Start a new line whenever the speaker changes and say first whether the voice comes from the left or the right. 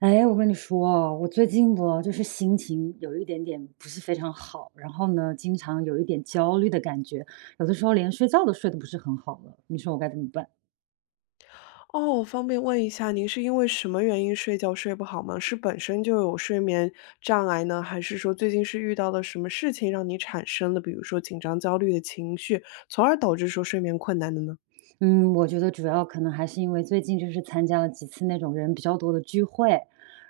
right: 哎，我跟你说哦，我最近不就是心情有一点点不是非常好，然后呢，经常有一点焦虑的感觉，有的时候连睡觉都睡得不是很好了，你说我该怎么办？
left: 哦，方便问一下，您是因为什么原因睡觉睡不好吗？是本身就有睡眠障碍呢，还是说最近是遇到了什么事情让你产生了，比如说紧张、焦虑的情绪，从而导致说睡眠困难的呢？
right: 嗯，我觉得主要可能还是因为最近就是参加了几次那种人比较多的聚会，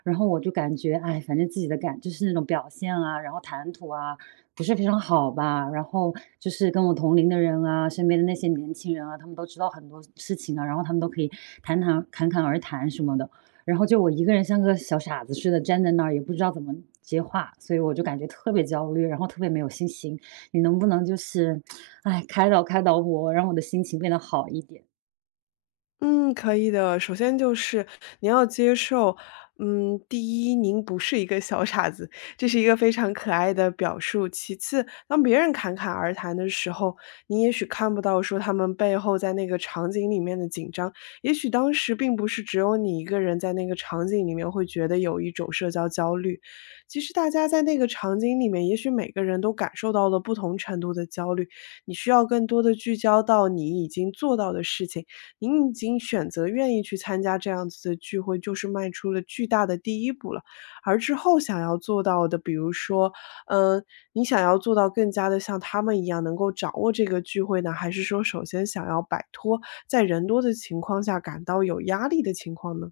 right: 然后我就感觉，哎，反正自己的感就是那种表现啊，然后谈吐啊，不是非常好吧。然后就是跟我同龄的人啊，身边的那些年轻人啊，他们都知道很多事情啊，然后他们都可以侃侃而谈什么的。然后就我一个人像个小傻子似的站在那儿，也不知道怎么接话，所以我就感觉特别焦虑，然后特别没有信心。你能不能就是哎，开导开导我，让我的心情变得好一点。
left: 嗯，可以的。首先就是您要接受，第一，您不是一个小傻子，这是一个非常可爱的表述。其次，当别人侃侃而谈的时候，你也许看不到说他们背后在那个场景里面的紧张，也许当时并不是只有你一个人在那个场景里面会觉得有一种社交焦虑。其实大家在那个场景里面，也许每个人都感受到了不同程度的焦虑。你需要更多的聚焦到你已经做到的事情。您已经选择愿意去参加这样子的聚会，就是迈出了巨大的第一步了。而之后想要做到的，比如说，嗯，你想要做到更加的像他们一样能够掌握这个聚会呢，还是说首先想要摆脱在人多的情况下感到有压力的情况呢？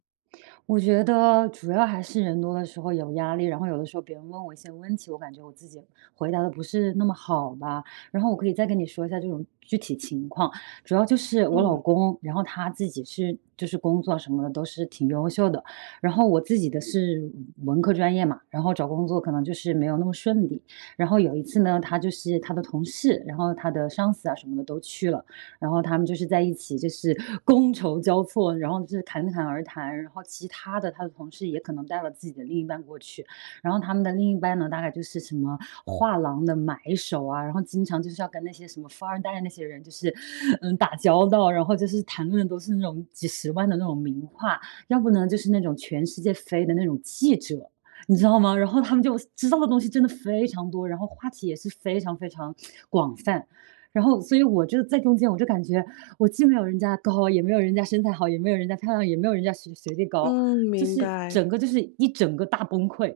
right: 我觉得主要还是人多的时候有压力，然后有的时候别人问我一些问题，我感觉我自己回答的不是那么好吧。然后我可以再跟你说一下这种具体情况，主要就是我老
left: 嗯，
right: 公，然后他自己是就是工作什么的都是挺优秀的，然后我自己的是文科专业嘛，然后找工作可能就是没有那么顺利。然后有一次呢，他就是他的同事，然后他的上司啊什么的都去了，然后他们就是在一起，就是觥筹交错，然后就是侃侃而谈。然后其他的他的同事也可能带了自己的另一半过去，然后他们的另一半呢，大概就是什么画廊的买手啊，然后经常就是要跟那些什么富二代那些人就是打交道，然后就是谈论的都是那种几十万的那种名画，要不呢就是那种全世界飞的那种记者。你知道吗？然后他们就知道的东西真的非常多，然后话题也是非常非常广泛。然后所以我就在中间，我就感觉我既没有人家高，也没有人家身材好，也没有人家漂亮，也没有人家学历高，
left: 嗯，
right: 就
left: 明
right: 是
left: 白。
right: 整个就是一整个大崩溃。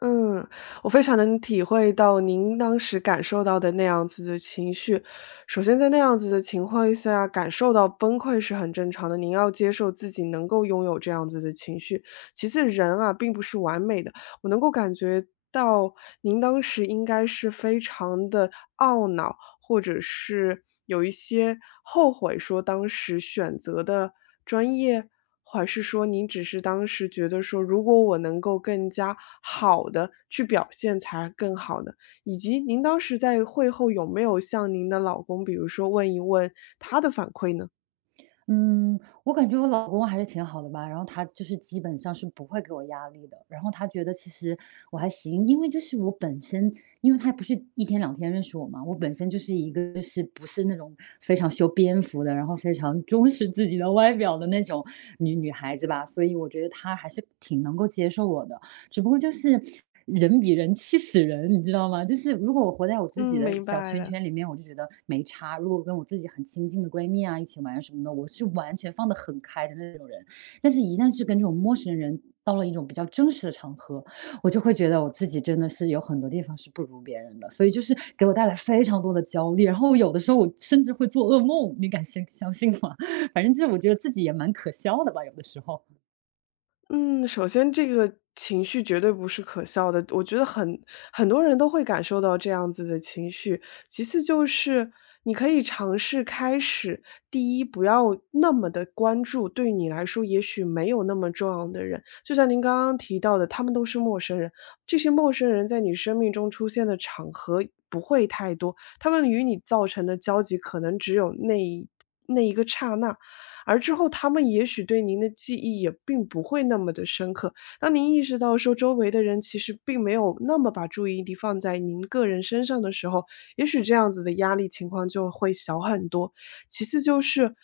left: 嗯，我非常能体会到您当时感受到的那样子的情绪。首先在那样子的情况下，感受到崩溃是很正常的，您要接受自己能够拥有这样子的情绪。其次，人啊，并不是完美的，我能够感觉到您当时应该是非常的懊恼，或者是有一些后悔说当时选择的专业？还是说您只是当时觉得说，如果我能够更加好的去表现才更好呢？以及您当时在会后有没有向您的老公，比如说问一问他的反馈呢？
right: 嗯，我感觉我老公还是挺好的吧，然后他就是基本上是不会给我压力的，然后他觉得其实我还行，因为就是我本身，因为他不是一天两天认识我嘛，我本身就是一个就是不是那种非常修边幅的，然后非常重视自己的外表的那种女孩子吧，所以我觉得他还是挺能够接受我的。只不过就是人比人气死人，你知道吗？就是如果我活在我自己
left: 嗯，
right: 的
left: 明
right: 小
left: 白
right: 圈
left: 了。
right: 圈里面，我就觉得没差；如果跟我自己很亲近的闺蜜啊一起玩什么的，我是完全放得很开的那种人。但是，一旦是跟这种陌生人到了一种比较真实的场合，我就会觉得我自己真的是有很多地方是不如别人的，所以就是给我带来非常多的焦虑。然后有的时候我甚至会做噩梦，你敢相信吗？反正就是我觉得自己也蛮可笑的吧，有的时候。
left: 嗯，首先这个情绪绝对不是可笑的，我觉得很多人都会感受到这样子的情绪。其次就是你可以尝试开始，第一，不要那么的关注对你来说也许没有那么重要的人，就像您刚刚提到的，他们都是陌生人，这些陌生人在你生命中出现的场合不会太多，他们与你造成的交集可能只有那一个刹那。而之后他们也许对您的记忆也并不会那么的深刻。当您意识到说周围的人其实并没有那么把注意力放在您个人身上的时候，也许这样子的压力情况就会小很多。其次就是，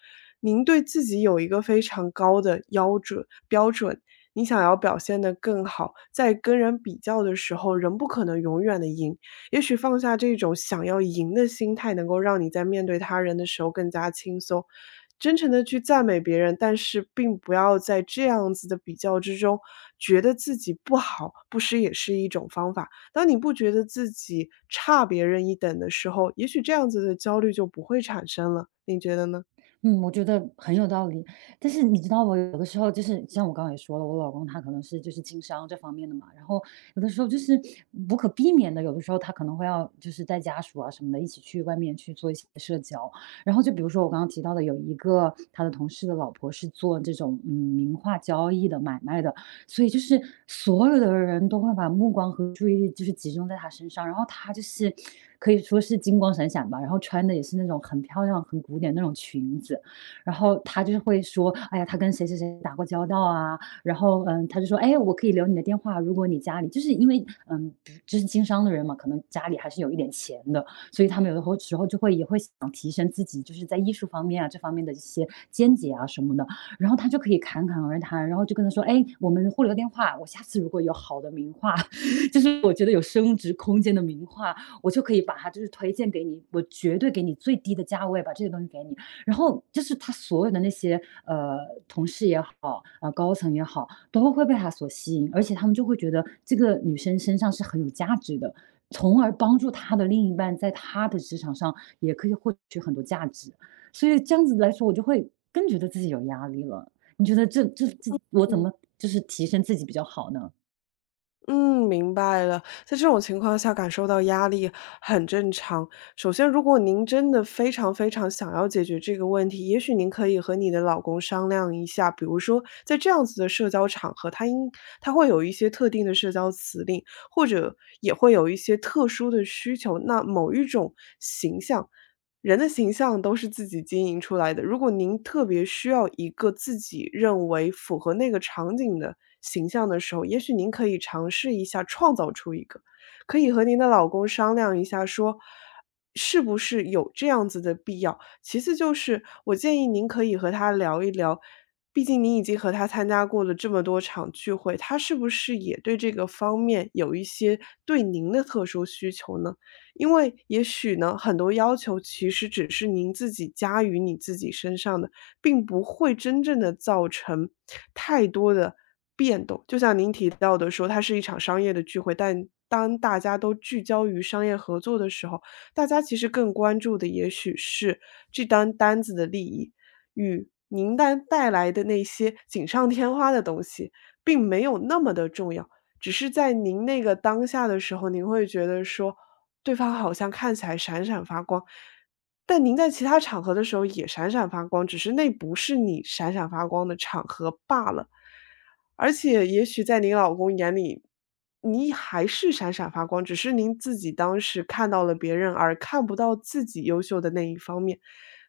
left: 您对自己有一个非常高的标准，你想要表现得更好，在跟人比较的时候，人不可能永远的赢。也许放下这种想要赢的心态，能够让你在面对他人的时候更加轻松。真诚的去赞美别人，但是并不要在这样子的比较之中，觉得自己不好，不失也是一种方法。当你不觉得自己差别人一等的时候，也许这样子的焦虑就不会产生了，你觉得呢？
right: 嗯，我觉得很有道理。但是你知道我有的时候就是像我刚刚也说了，我老公他可能是就是经商这方面的嘛，然后有的时候就是不可避免的，有的时候他可能会要就是带家属啊什么的一起去外面去做一些社交。然后就比如说我刚刚提到的，有一个他的同事的老婆是做这种名画交易的买卖的，所以就是所有的人都会把目光和注意力就是集中在他身上，然后他就是可以说是金光闪闪吧，然后穿的也是那种很漂亮、很古典那种裙子，然后他就是会说，哎呀，他跟谁谁谁打过交道啊，然后他就说，哎，我可以留你的电话，如果你家里就是因为就是经商的人嘛，可能家里还是有一点钱的，所以他们有的时候就会也会想提升自己，就是在艺术方面啊这方面的一些见解啊什么的。然后他就可以侃侃而谈，然后就跟他说：“哎，我们互留电话，我下次如果有好的名画，就是我觉得有升值空间的名画，我就可以把它就是推荐给你，我绝对给你最低的价位把这些东西给你。”然后就是他所有的那些同事也好，高层也好，都会被他所吸引，而且他们就会觉得这个女生身上是很有价值的。从而帮助他的另一半在他的职场上也可以获取很多价值，所以这样子来说，我就会更觉得自己有压力了。你觉得这，我怎么就是提升自己比较好呢？
left: 嗯，明白了。在这种情况下感受到压力很正常。首先，如果您真的非常非常想要解决这个问题，也许您可以和你的老公商量一下，比如说在这样子的社交场合，他会有一些特定的社交辞令，或者也会有一些特殊的需求。那某一种形象，人的形象都是自己经营出来的。如果您特别需要一个自己认为符合那个场景的形象的时候，也许您可以尝试一下创造出一个，可以和您的老公商量一下说，是不是有这样子的必要。其次就是，我建议您可以和他聊一聊，毕竟您已经和他参加过了这么多场聚会，他是不是也对这个方面有一些对您的特殊需求呢？因为也许呢，很多要求其实只是您自己加于你自己身上的，并不会真正的造成太多的变动。就像您提到的说，它是一场商业的聚会，但当大家都聚焦于商业合作的时候，大家其实更关注的也许是这单子的利益，与您带来的那些锦上添花的东西，并没有那么的重要。只是在您那个当下的时候，您会觉得说对方好像看起来闪闪发光，但您在其他场合的时候也闪闪发光，只是那不是你闪闪发光的场合罢了。而且也许在您老公眼里，你还是闪闪发光，只是您自己当时看到了别人，而看不到自己优秀的那一方面。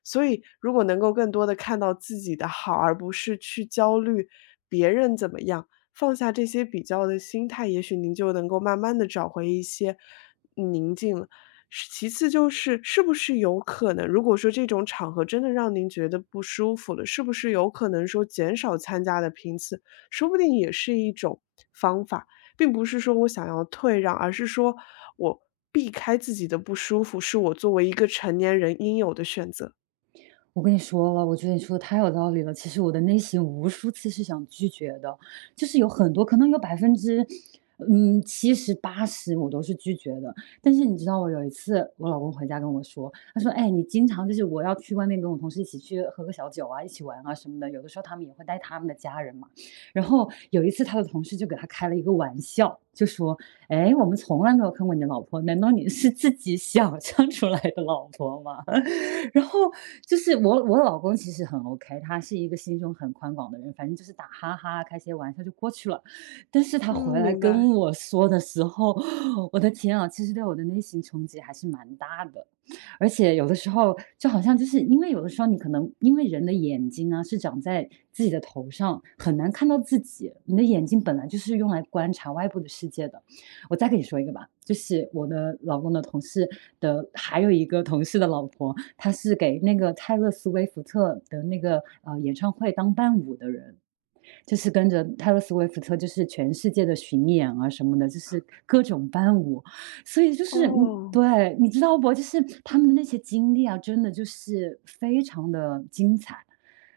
left: 所以如果能够更多的看到自己的好，而不是去焦虑别人怎么样，放下这些比较的心态，也许您就能够慢慢的找回一些宁静了。是其次就是，是不是有可能如果说这种场合真的让您觉得不舒服了，是不是有可能说减少参加的频次，说不定也是一种方法。并不是说我想要退让，而是说我避开自己的不舒服，是我作为一个成年人应有的选择。
right: 我跟你说了，我觉得你说的太有道理了。其实我的内心无数次是想拒绝的，就是有很多可能有百分之，七十八十我都是拒绝的。但是你知道，我有一次我老公回家跟我说，他说：“哎，你经常就是我要去外面跟我同事一起去喝个小酒啊，一起玩啊什么的。有的时候他们也会带他们的家人嘛。然后有一次他的同事就给他开了一个玩笑，就说：哎，我们从来没有看过你的老婆，难道你是自己想象出来的老婆吗？然后就是我老公其实很 OK，他是一个心胸很宽广的人，反正就是打哈哈、开些玩笑就过去了。但是他
left: 嗯，
right: 回来
left: 明
right: 跟
left: 白，
right: 我说的时候，我的天啊，其实对我的内心冲击还是蛮大的。而且有的时候就好像就是因为有的时候你可能因为人的眼睛啊是长在自己的头上，很难看到自己。你的眼睛本来就是用来观察外部的世界的。我再跟你说一个吧，就是我的老公的同事的还有一个同事的老婆，他是给那个泰勒·斯威夫特的那个演唱会当伴舞的人，就是跟着泰勒·斯威夫特，就是全世界的巡演啊什么的，就是各种伴舞，所以就是嗯，
left: 哦，
right: 对，你知道不？就是他们的那些经历啊，真的就是非常的精彩。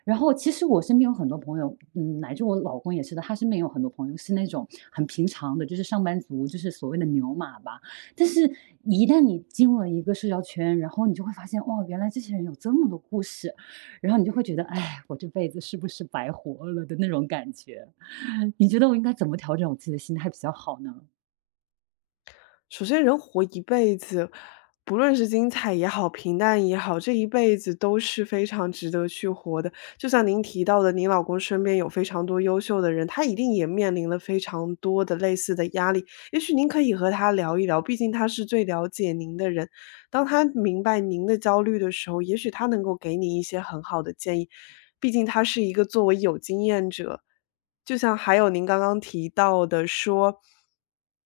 right: 然后其实我身边有很多朋友，乃至我老公也是的，他身边有很多朋友是那种很平常的，就是上班族，就是所谓的牛马吧。但是，一旦你进入了一个社交圈，然后你就会发现，哦，原来这些人有这么多故事，然后你就会觉得，哎，我这辈子是不是白活了的那种感觉？你觉得我应该怎么调整我自己的心态比较好呢？
left: 首先人活一辈子，不论是精彩也好，平淡也好，这一辈子都是非常值得去活的。就像您提到的，您老公身边有非常多优秀的人，他一定也面临了非常多的类似的压力。也许您可以和他聊一聊，毕竟他是最了解您的人。当他明白您的焦虑的时候，也许他能够给你一些很好的建议。毕竟他是一个作为有经验者，就像还有您刚刚提到的说，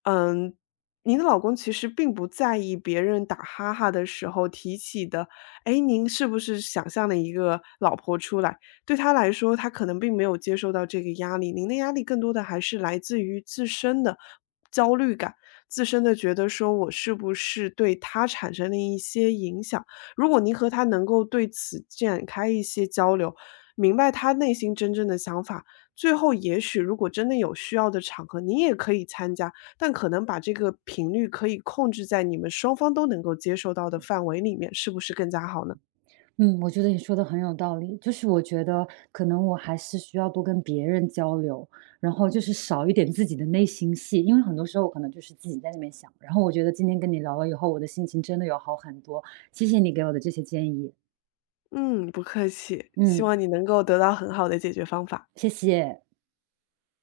left: 嗯，您的老公其实并不在意别人打哈哈的时候提起的，哎，您是不是想象了一个老婆出来？对他来说，他可能并没有接受到这个压力，您的压力更多的还是来自于自身的焦虑感，自身的觉得说我是不是对他产生了一些影响？如果您和他能够对此展开一些交流，明白他内心真正的想法，最后也许如果真的有需要的场合，您也可以参加，但可能把这个频率可以控制在你们双方都能够接受到的范围里面，是不是更加好呢？
right: 嗯，我觉得你说的很有道理，就是我觉得可能我还是需要多跟别人交流，然后就是少一点自己的内心戏，因为很多时候我可能就是自己在那边想。然后我觉得今天跟你聊了以后，我的心情真的有好很多，谢谢你给我的这些建议，
left: 嗯，不客气，希
right: 嗯，
left: 望你能够得到很好的解决方法。
right: 谢谢。